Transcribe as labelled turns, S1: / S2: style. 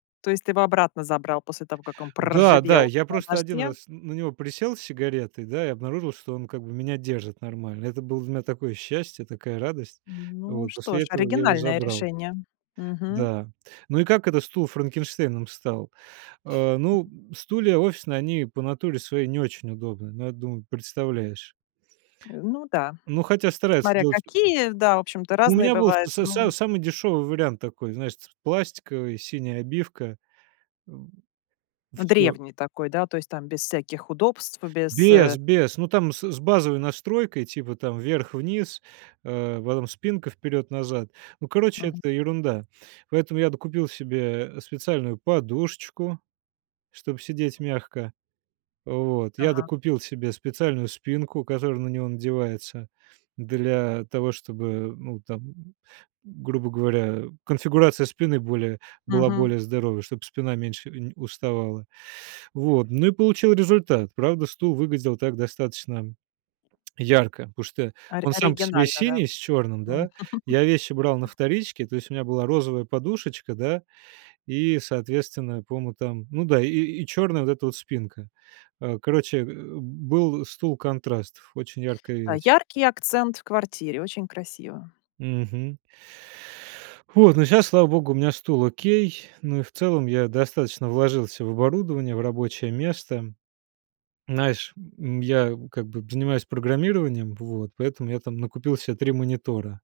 S1: То есть ты его обратно забрал после того, как он
S2: Да, да,
S1: проржавел
S2: я
S1: на
S2: просто один
S1: дожде?
S2: раз на него присел с сигаретой, да, и обнаружил, что он как бы меня держит нормально. Это было для меня такое счастье, такая радость.
S1: Ну
S2: Вот
S1: что
S2: после
S1: ж,
S2: этого я его
S1: оригинальное
S2: забрал.
S1: решение. Мгм.
S2: Да. Ну и как это стул Франкенштейном стал? А, ну, м, стулья офисные, они по натуре своей не очень удобные. Ну, я думаю, представляешь.
S1: Э, ну да,
S2: Ну, хотя стараются
S1: смотря
S2: делать у
S1: какие, да, в общем-то
S2: у
S1: разные
S2: меня был
S1: бывают,
S2: с с
S1: ну
S2: самый дешевый вариант такой. Знаешь ц пластиковый, синяя обивка, м. Всё.
S1: Древний такой, да, то есть там без всяких удобств, без, э
S2: Без, без. Ну там с с базовой настройкой. Типа там вверх-вниз, э, потом спинка вперед-назад. Ну, короче,
S1: Ага.
S2: это ерунда. Поэтому я докупил себе, э, специальную подушечку, чтобы сидеть мягко. Вот. Я
S1: Ага.
S2: докупил себе специальную спинку, которая на него надевается для того, чтобы, ну, там, м, грубо говоря, конфигурация спины более была
S1: Мгм.
S2: более здоровой, чтобы спина меньше нь уставала. Вот, ну и получил результат. Правда, стул выглядел так достаточно ярко. Потому что
S1: Ори
S2: он сам по себе
S1: оригинально, да?
S2: синий с черным,
S1: М.
S2: да. Я вещи брал на вторичке. То есть у меня была розовая подушечка, да, и, соответственно, по-моему, там. Ну да, и и черная вот эта вот спинка. А короче, э, был стул-контраст. Очень яркая
S1: А
S2: вещь.
S1: яркий акцент в квартире, очень красиво.
S2: Мгм. Вот, но сейчас, слава богу, у меня стул окей. Ну и в целом я достаточно вложился в оборудование, в рабочее место. Знаешь, м, я как бы занимаюсь программированием, вот, поэтому я там накупил себе 3 монитора.